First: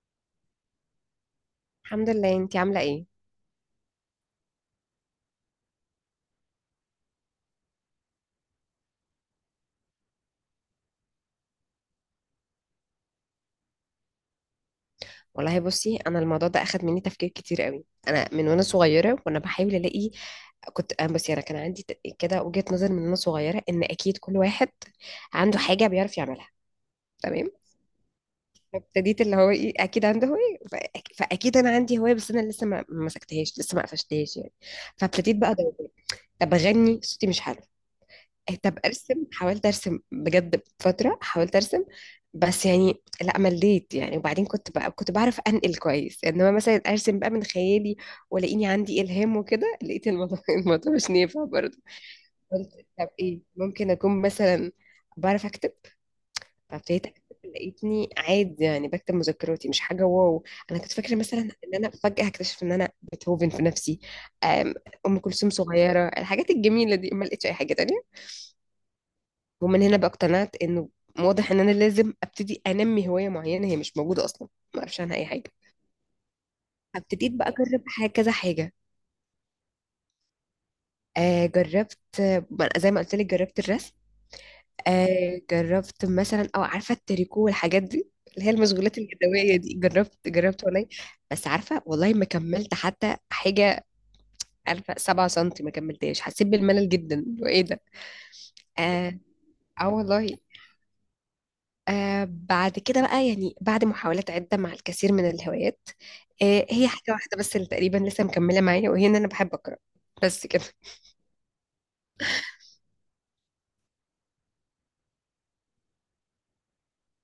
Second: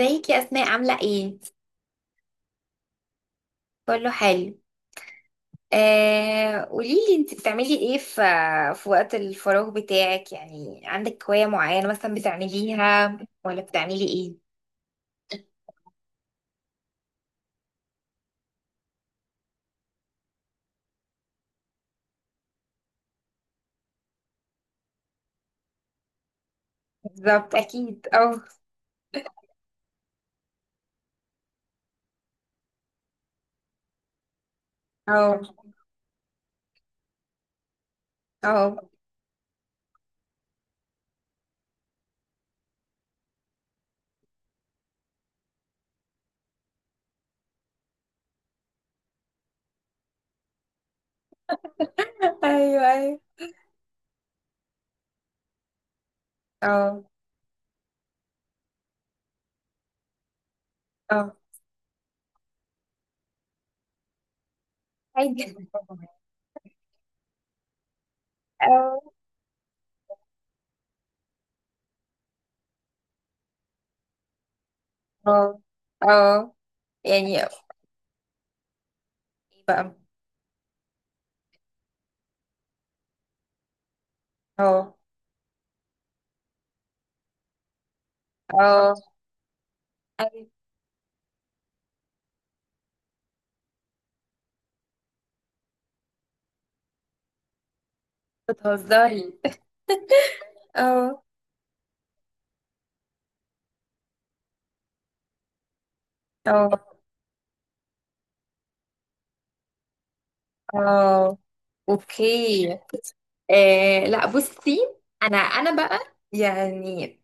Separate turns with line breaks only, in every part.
ازيك يا اسماء، عامله ايه؟
الحمد لله. انتي عامله ايه؟
كله حلو. قوليلي، انت بتعملي ايه في وقت الفراغ بتاعك؟ يعني عندك هوايه معينه مثلا بتعمليها ولا بتعملي ايه؟
والله بصي، انا الموضوع ده اخد مني تفكير كتير قوي. انا من وانا صغيره وانا بحاول الاقي. كنت انا بصي انا كان عندي كده وجهه نظر من وانا صغيره ان اكيد كل واحد عنده حاجه بيعرف يعملها. تمام.
بالظبط، اكيد. اه.
ابتديت اللي هو ايه، اكيد عنده هوايه، فاكيد انا عندي هوايه، بس انا لسه ما مسكتهاش، لسه ما قفشتهاش يعني. فابتديت
اه.
بقى ادور. طب اغني، صوتي مش حلو.
اه.
طب ارسم، حاولت ارسم بجد فتره، حاولت ارسم بس يعني لا مليت يعني. وبعدين كنت بعرف انقل كويس، انما مثلا ارسم بقى من خيالي ولاقيني عندي الهام وكده، لقيت الموضوع الموضوع مش نافع برضه.
ايوه
قلت طب
ايوه.
ايه، ممكن اكون مثلا بعرف اكتب.
اه.
فابتديت اكتب، لقيتني عادي يعني، بكتب مذكراتي، مش حاجه واو. انا كنت فاكره
اه.
مثلا ان انا فجاه هكتشف ان انا بيتهوفن في نفسي، أم أم كلثوم
عادي.
صغيره، الحاجات الجميله دي، ما لقيتش اي حاجه تانية.
اه.
ومن هنا بقى اقتنعت انه واضح ان انا لازم ابتدي انمي هوايه معينه هي مش موجوده اصلا، ما اعرفش عنها اي حاجه.
اه. اه،
ابتديت
يعني
بقى اجرب حاجه، كذا حاجه.
بقى.
جربت، زي ما قلت لك جربت الرسم،
اه.
جربت مثلا او عارفه التريكو والحاجات دي اللي هي
اه.
المشغولات اليدويه دي. جربت
ايوه.
جربت والله، بس عارفه والله ما كملت حتى حاجه. عارفه 7 سم ما كملتهاش، حسيت بالملل جدا، وايه ده. اه.
بتهزري؟
آه والله.
اه.
بعد كده بقى يعني بعد محاولات عدة مع الكثير من الهوايات،
اه.
هي حاجة واحدة بس اللي تقريبا لسه مكملة معايا، وهي إن أنا بحب أقرأ. بس كده.
اه. اوكي. لا، بصي. انا بقى، يعني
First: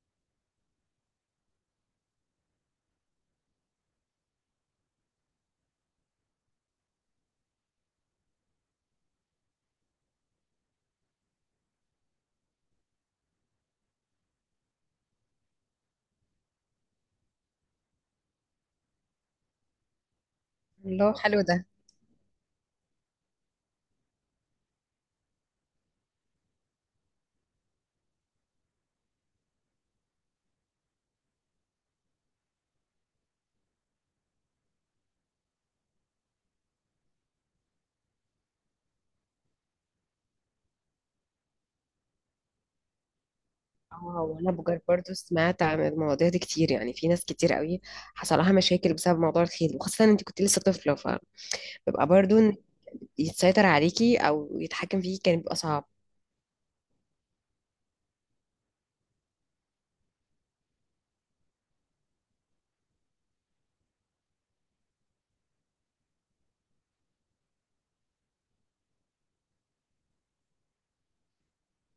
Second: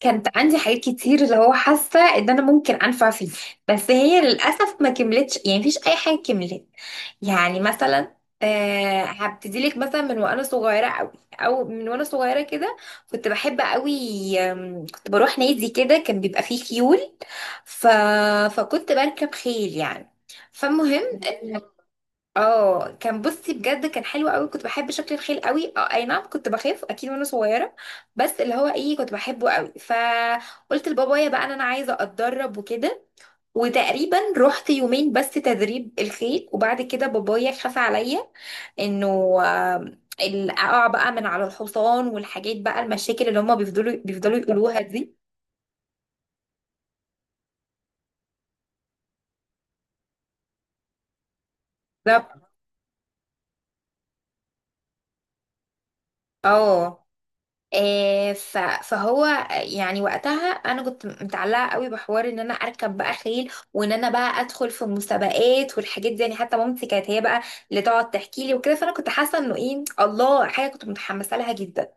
كانت عندي حاجات كتير، اللي هو حاسه ان انا ممكن انفع فيه، بس هي للاسف ما كملتش، يعني مفيش اي حاجه كملت. يعني مثلا، هبتدي لك مثلا من وانا صغيره قوي، او من وانا صغيره كده كنت بحب قوي. كنت بروح نادي كده، كان بيبقى فيه خيول. ف... فكنت بركب خيل يعني.
الله،
فالمهم،
حلو ده.
اه كان بصي بجد كان حلو قوي، كنت بحب شكل الخيل قوي. اه اي نعم، كنت بخاف اكيد وانا صغيره، بس اللي هو ايه كنت بحبه قوي. فقلت لبابايا بقى ان انا عايزه اتدرب وكده، وتقريبا رحت يومين بس تدريب الخيل، وبعد كده بابايا خاف عليا انه، آه، اقع بقى من على الحصان والحاجات، بقى المشاكل اللي هما بيفضلوا
اه
بيفضلوا
وانا
يقولوها
بجد برضو
دي.
سمعت عن المواضيع دي كتير، يعني في ناس كتير قوي حصل لها مشاكل بسبب موضوع الخيل، وخاصة انت كنت لسه طفلة، فبيبقى برضو
بالظبط.
إن يتسيطر عليكي او يتحكم فيكي كان بيبقى صعب.
اه. فهو يعني وقتها انا كنت متعلقه قوي بحوار ان انا اركب بقى خيل، وان انا بقى ادخل في المسابقات والحاجات دي، يعني حتى مامتي كانت هي بقى اللي تقعد تحكي لي وكده، فانا كنت حاسه انه ايه الله، حاجه كنت متحمسه لها جدا.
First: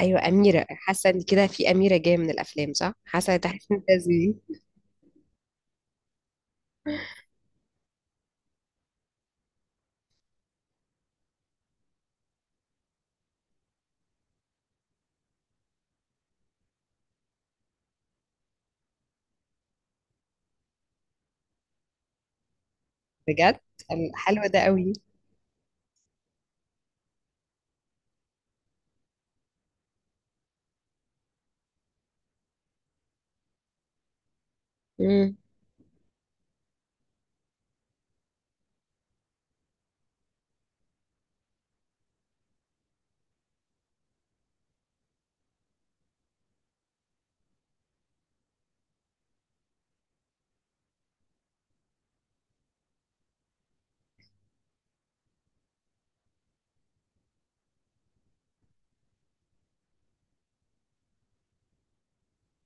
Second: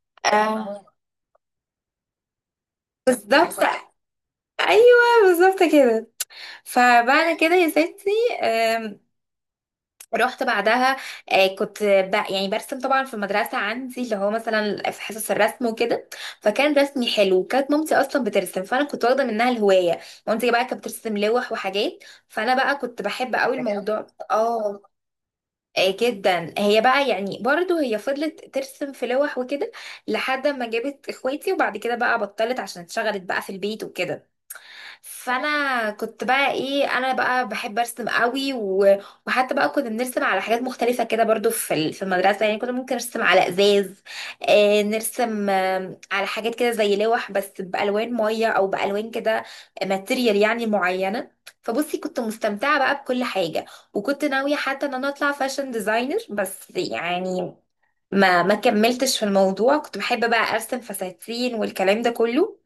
ايوه، اميرة
آه،
حاسة ان كده في اميرة جاية من الافلام، صح، حاسة
بالظبط.
تحس ان ده
ايوه بالظبط كده. فبعد كده يا ستي رحت بعدها. كنت يعني برسم طبعا في المدرسة عندي، اللي هو مثلا في حصص الرسم وكده، فكان رسمي حلو. كانت مامتي أصلا بترسم، فأنا كنت واخدة منها الهواية. مامتي بقى كانت بترسم لوح وحاجات، فأنا بقى كنت بحب قوي
بجد
الموضوع.
حلو ده
اه.
قوي.
جدا. هي بقى يعني برضو هي فضلت ترسم في لوح وكده لحد ما جابت اخواتي، وبعد كده بقى بطلت عشان اتشغلت بقى في البيت وكده.
مم.
فانا كنت بقى ايه، انا بقى بحب ارسم قوي وحتى بقى كنا بنرسم على حاجات مختلفه كده، برضو في في المدرسه، يعني كنا ممكن نرسم على ازاز. نرسم على حاجات كده زي لوح، بس بالوان ميه او بالوان كده، ماتيريال يعني معينه. فبصي كنت مستمتعه بقى بكل حاجه، وكنت ناويه حتى ان انا اطلع فاشن ديزاينر، بس يعني ما كملتش في الموضوع. كنت بحب بقى ارسم فساتين والكلام ده كله.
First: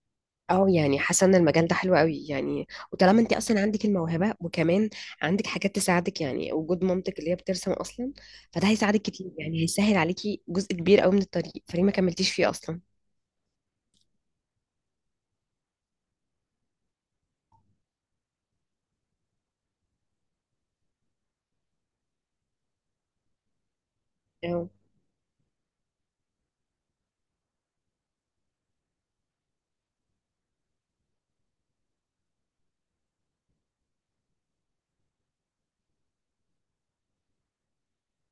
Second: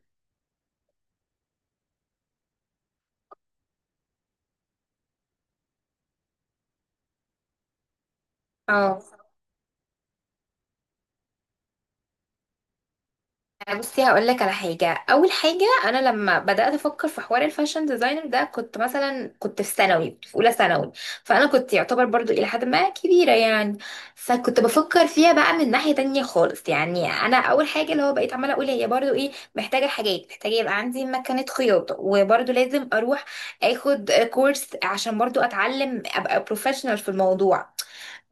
اه يعني حاسه ان المجال ده حلو قوي يعني، وطالما انت اصلا عندك الموهبه، وكمان عندك حاجات تساعدك يعني وجود مامتك اللي هي بترسم اصلا، فده
اه
هيساعدك كتير يعني، هيسهل عليكي جزء كبير قوي من الطريق، فليه ما كملتيش فيه اصلا؟
بصي هقول لك على حاجه. اول حاجه، انا لما بدات افكر في حوار الفاشن ديزاينر ده كنت مثلا، كنت في ثانوي، كنت في اولى ثانوي، فانا كنت يعتبر برضو الى حد ما كبيره يعني. فكنت
اه.
بفكر فيها بقى من ناحيه تانية خالص، يعني انا اول حاجه اللي هو بقيت عماله اقول هي برضو ايه، محتاجه حاجات، محتاجه يبقى عندي مكنه خياطه، وبرضو لازم اروح اخد كورس عشان برضو اتعلم ابقى بروفيشنال في الموضوع.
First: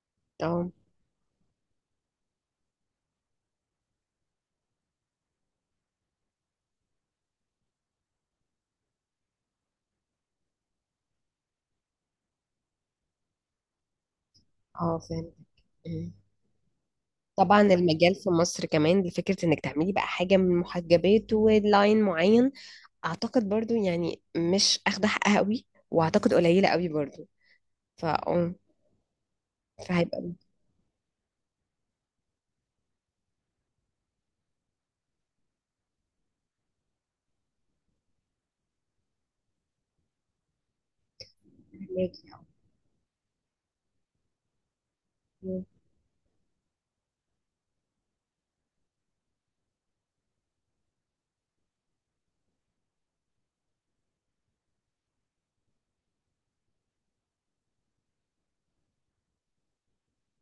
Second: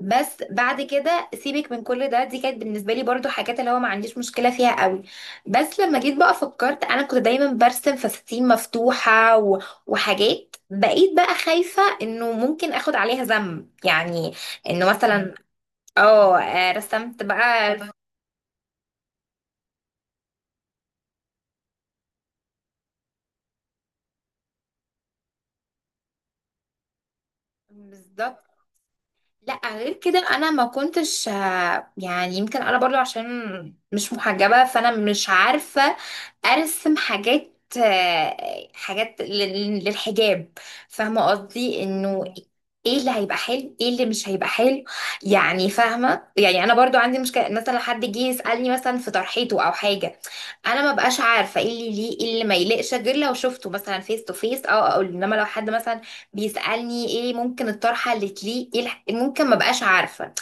بس
اه.
بعد كده سيبك من كل ده، دي كانت بالنسبه لي برضو حاجات اللي هو ما عنديش مشكله فيها قوي. بس لما جيت بقى فكرت، انا كنت دايما برسم فساتين مفتوحه وحاجات، بقيت بقى خايفه انه ممكن اخد عليها ذنب يعني. انه
اه فاهم.
مثلا،
مم.
اه رسمت
طبعا
بقى.
المجال في مصر كمان لفكره انك تعملي بقى حاجه من محجبات ولاين معين، اعتقد برضو يعني مش اخده حقها قوي، واعتقد قليله قوي برضو. فا
بالظبط.
اه
لا غير كده
فهيبقى
انا ما كنتش، يعني يمكن انا برضو عشان مش محجبة، فانا مش عارفة ارسم حاجات، حاجات للحجاب، فاهمة قصدي انه
محتاج-
ايه اللي هيبقى حلو ايه اللي مش هيبقى حلو.
مم.
يعني فاهمة، يعني انا برضو عندي مشكلة، مثلا حد جه يسألني مثلا في طرحيته او حاجة، انا ما بقاش عارفة ايه اللي ليه ايه اللي ما يليقش، غير لو شفته مثلا فيس تو فيس. او اقول، انما لو حد مثلا بيسألني ايه ممكن الطرحة اللي تليق، ايه ممكن ما بقاش عارفة.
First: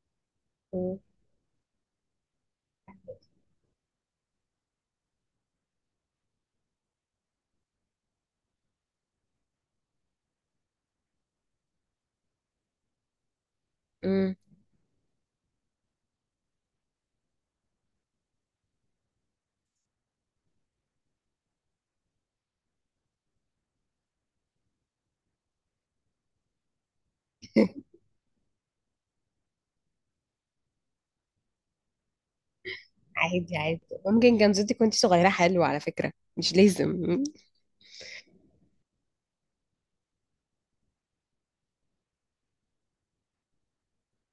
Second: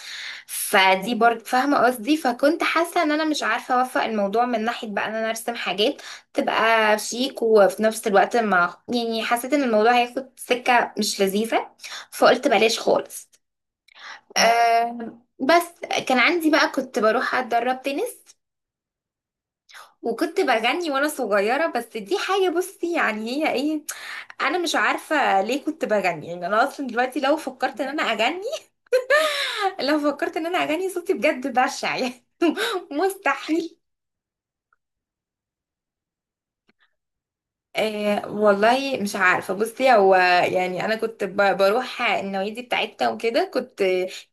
فدي برضه، فاهمة قصدي، فكنت حاسة ان انا مش عارفة اوفق الموضوع، من ناحية بقى ان انا ارسم حاجات تبقى شيك، وفي نفس الوقت ما يعني حسيت ان الموضوع هياخد سكة مش لذيذة، فقلت بلاش خالص.
مم.
أه بس كان عندي بقى كنت بروح اتدرب تنس، وكنت بغني وانا صغيرة، بس دي حاجة بصي يعني هي ايه، انا مش عارفه ليه كنت بغني. يعني انا اصلا دلوقتي لو فكرت ان انا اغني، لو فكرت ان انا اغني صوتي بجد بشع يعني.
عادي
مستحيل.
عادي، ممكن كان صوتك وانت صغيرة حلو، على فكرة مش لازم.
والله مش عارفه بصي، هو يعني انا كنت بروح النوادي بتاعتنا وكده،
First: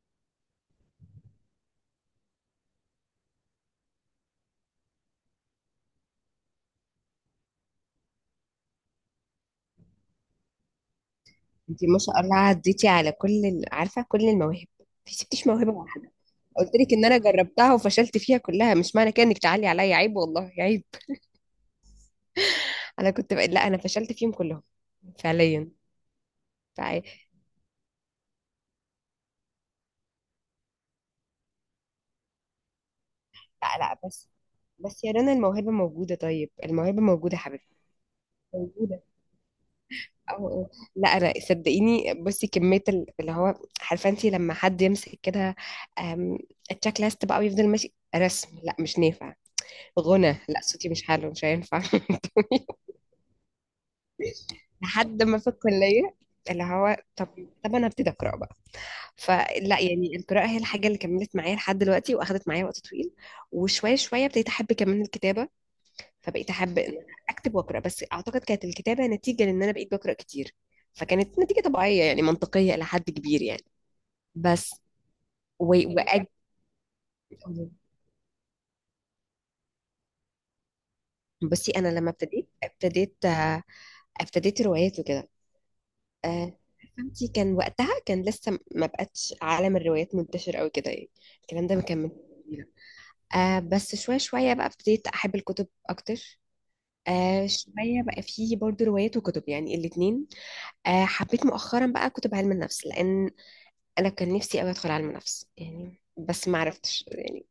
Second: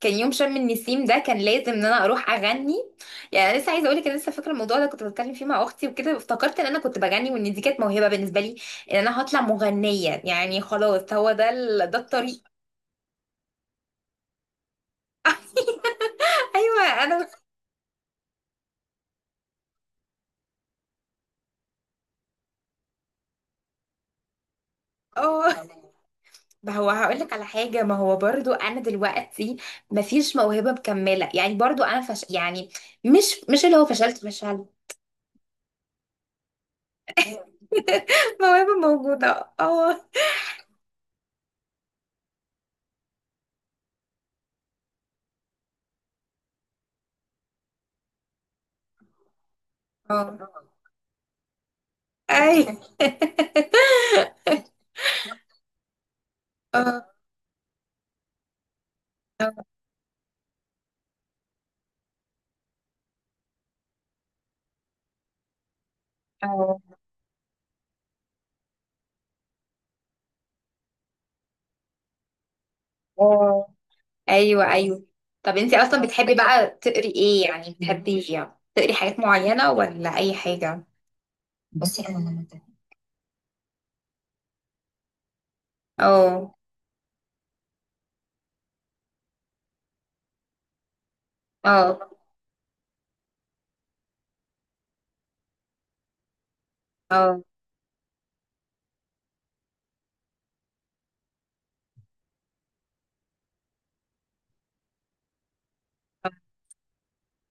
كان يوم شم النسيم ده كان لازم ان انا اروح اغني. يعني أنا لسه عايزه اقول لك، انا لسه فاكره الموضوع ده، كنت بتكلم فيه مع اختي وكده، افتكرت ان انا كنت بغني، وان دي كانت موهبه بالنسبه لي، ان انا هطلع مغنيه يعني، خلاص هو ده
انت ما
ده
شاء الله
الطريق.
عديتي على كل ال، عارفة كل المواهب ما سبتيش موهبة واحدة. قلت لك
ايوه
ان انا
انا.
جربتها وفشلت فيها كلها، مش معنى كده انك تعلي عليا، عيب والله عيب. انا كنت لا، انا فشلت فيهم كلهم.
اه
فعليا
ما هو
فع...
هقولك على حاجة، ما هو برضو أنا دلوقتي مفيش موهبة مكملة، يعني برضو أنا فش يعني، مش اللي
لا
هو
لا
فشلت.
بس،
فشلت.
بس يا رنا الموهبة موجودة، طيب الموهبة موجودة يا حبيبتي،
موهبة
موجودة.
موجودة اه.
أو أو. لا انا صدقيني بصي، كميه اللي هو، عارفه انت لما حد يمسك كده، أم، التشيك ليست بقى ويفضل ماشي، رسم لا مش نافع، غنى
اه.
لا صوتي مش حلو مش هينفع.
أي
لحد ما في الكليه اللي هو
اه.
طب، طب انا ابتدي اقرا بقى.
اه.
فلا يعني القراءه هي الحاجه اللي كملت معايا لحد دلوقتي، واخدت معايا وقت طويل. وشويه شويه ابتديت احب كمان الكتابه، فبقيت احب
اه.
ان أنا اكتب واقرا، بس اعتقد كانت الكتابه نتيجه لان انا بقيت بقرا كتير، فكانت نتيجه طبيعيه يعني منطقيه الى حد كبير يعني.
آه. أيوه
بس
أيوه. طب
و...
أنتي أصلا
وأج...
بتحبي بقى تقري إيه؟ يعني بتحبي يعني تقري حاجات معينة ولا أي حاجة؟
بصي انا
بس
لما
أنا لما
ابتديت، ابتديت روايات وكده. آه،
اه.
فهمتي كان وقتها كان لسه ما بقتش عالم الروايات منتشر قوي كده يعني، الكلام ده ما كان
اه.
من سنين. آه بس شويه شويه بقى ابتديت احب الكتب اكتر،
اه.
آه شويه بقى فيه برضو روايات وكتب يعني الاتنين. حبيت مؤخرا بقى كتب علم النفس، لان انا كان نفسي قوي ادخل علم نفس يعني، بس ما عرفتش يعني.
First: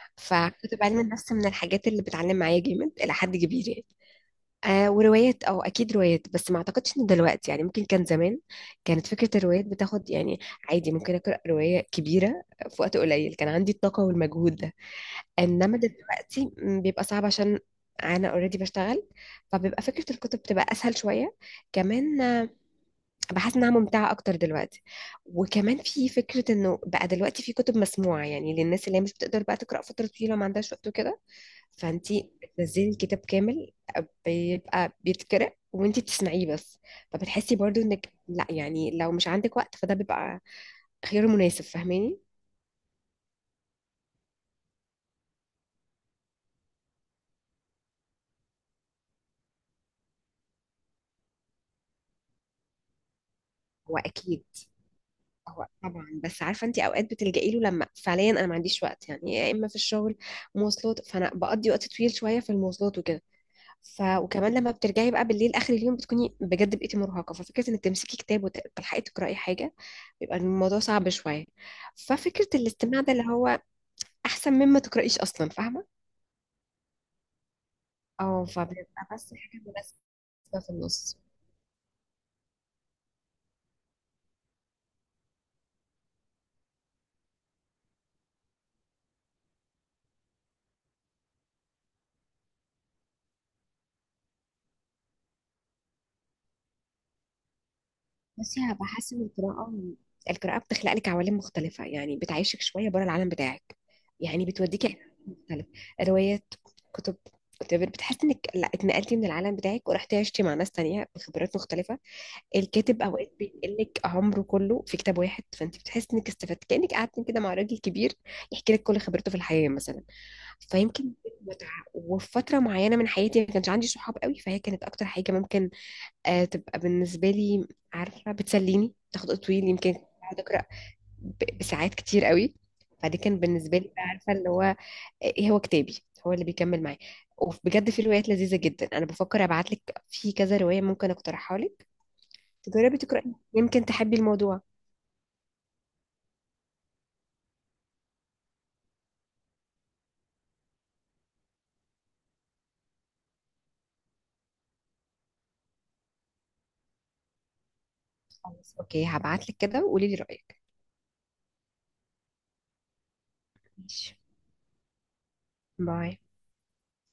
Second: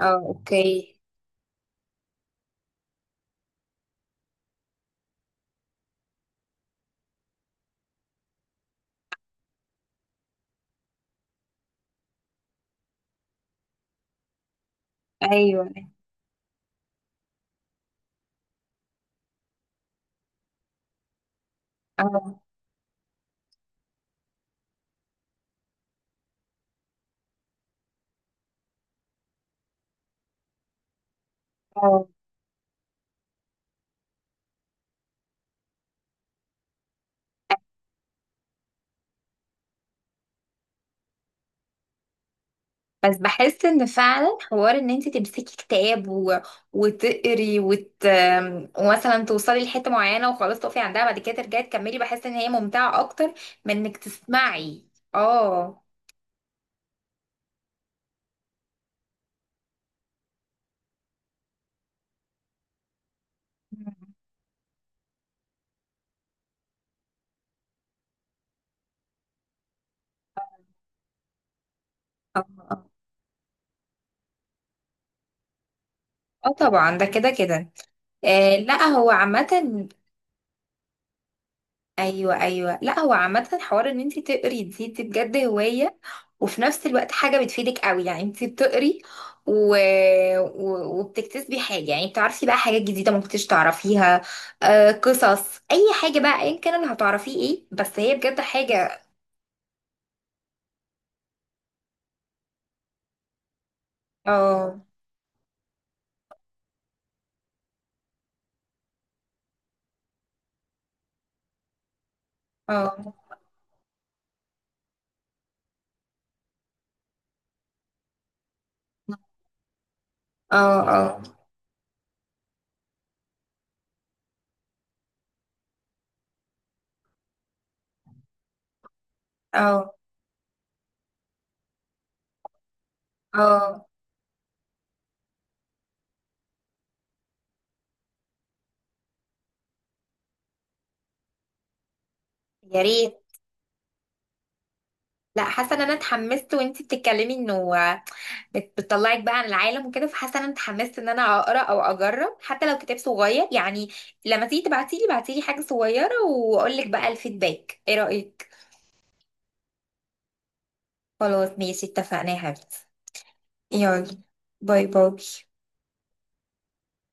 اه.
فكتب
أوكي.
علم النفس من الحاجات اللي بتعلم معايا جامد الى حد كبير يعني. وروايات، اه اكيد روايات، بس ما اعتقدش ان دلوقتي يعني، ممكن كان زمان كانت فكرة الروايات بتاخد يعني. عادي ممكن اقرا رواية كبيرة في وقت قليل، كان عندي الطاقة والمجهود ده.
أيوه.
انما دلوقتي بيبقى صعب عشان انا اوريدي بشتغل، فبيبقى فكرة الكتب بتبقى اسهل شوية كمان.
اه.
بحس انها ممتعة اكتر دلوقتي، وكمان في فكرة انه بقى دلوقتي في كتب مسموعة، يعني للناس اللي هي مش بتقدر بقى تقرا فترة طويلة وما عندهاش وقت وكده،
اه.
فانتي بتنزلي الكتاب كامل، بيبقى بيتقرأ وانتي بتسمعيه بس، فبتحسي برضو انك لا يعني لو مش عندك وقت فده بيبقى خيار مناسب. فاهماني؟
بس بحس ان فعلا حوار ان انت تمسكي كتاب وتقري ومثلا توصلي لحته معينه، وخلاص تقفي عندها، بعد كده ترجعي تكملي، بحس ان هي ممتعه اكتر من انك
هو اكيد،
تسمعي.
هو
اه.
طبعا، بس عارفه انتي اوقات بتلجئي له لما فعليا انا ما عنديش وقت، يعني يا اما في الشغل، مواصلات، فانا بقضي وقت طويل شويه في المواصلات وكده. وكمان لما بترجعي بقى بالليل اخر اليوم بتكوني بجد بقيتي مرهقه، ففكره انك تمسكي كتاب وتلحقي تقراي حاجه بيبقى الموضوع صعب شويه،
اه.
ففكره الاستماع ده اللي هو احسن مما تقرايش اصلا. فاهمه؟
آه طبعا ده كده كده.
اه،
آه لا
فبيبقى
هو
بس
عامة.
حاجة مناسبة في النص.
ايوه ايوه، لا هو عامه حوار ان انت تقري، دي بجد هوايه، وفي نفس الوقت حاجه بتفيدك قوي، يعني انت بتقري و... وبتكتسبي حاجه، يعني بتعرفي بقى حاجات جديده ما كنتش تعرفيها. قصص، اي حاجه بقى ايا كان اللي هتعرفيه ايه، بس هي بجد
بس يا
حاجه.
بحس ان القراءة، القراءة بتخلق لك عوالم مختلفة يعني، بتعيشك شوية بره العالم بتاعك، يعني
اه.
بتوديك عالم مختلف. روايات، كتب، whatever. بتحس انك لا اتنقلتي من العالم بتاعك ورحتي عشتي مع ناس تانية بخبرات مختلفة. الكاتب
اه.
اوقات بينقلك عمره كله في كتاب واحد، فانت بتحس انك استفدت كأنك قعدتي كده مع راجل كبير يحكي لك كل خبرته في الحياة مثلا.
اه.
فيمكن
اه.
متعة. وفي فترة معينة من حياتي ما كانش عندي صحاب قوي، فهي كانت أكتر حاجة ممكن تبقى بالنسبة لي، عارفة بتسليني، تاخد وقت طويل، يمكن
اه.
كنت بقعد أقرأ بساعات كتير قوي. فدي كان بالنسبة
اه.
لي بقى، عارفة اللي هو إيه، هو كتابي، هو اللي بيكمل معايا. وبجد في روايات لذيذة جدا، أنا بفكر أبعتلك في كذا رواية ممكن أقترحها لك،
يا
تجربي
ريت.
تقرأي يمكن تحبي الموضوع.
لا حاسه ان انا اتحمست وانت بتتكلمي، انه بتطلعك بقى عن العالم وكده، فحاسه ان انا اتحمست ان انا اقرا او اجرب حتى لو كتاب صغير يعني. لما تيجي تبعتيلي بعتيلي حاجه صغيره، واقول لك بقى الفيدباك ايه رايك.
خلاص أوكي، هبعتلك كده وقولي لي رأيك.
خلاص ماشي، اتفقنا يا حبيبتي.
ماشي.
يلا، باي باي.
باي.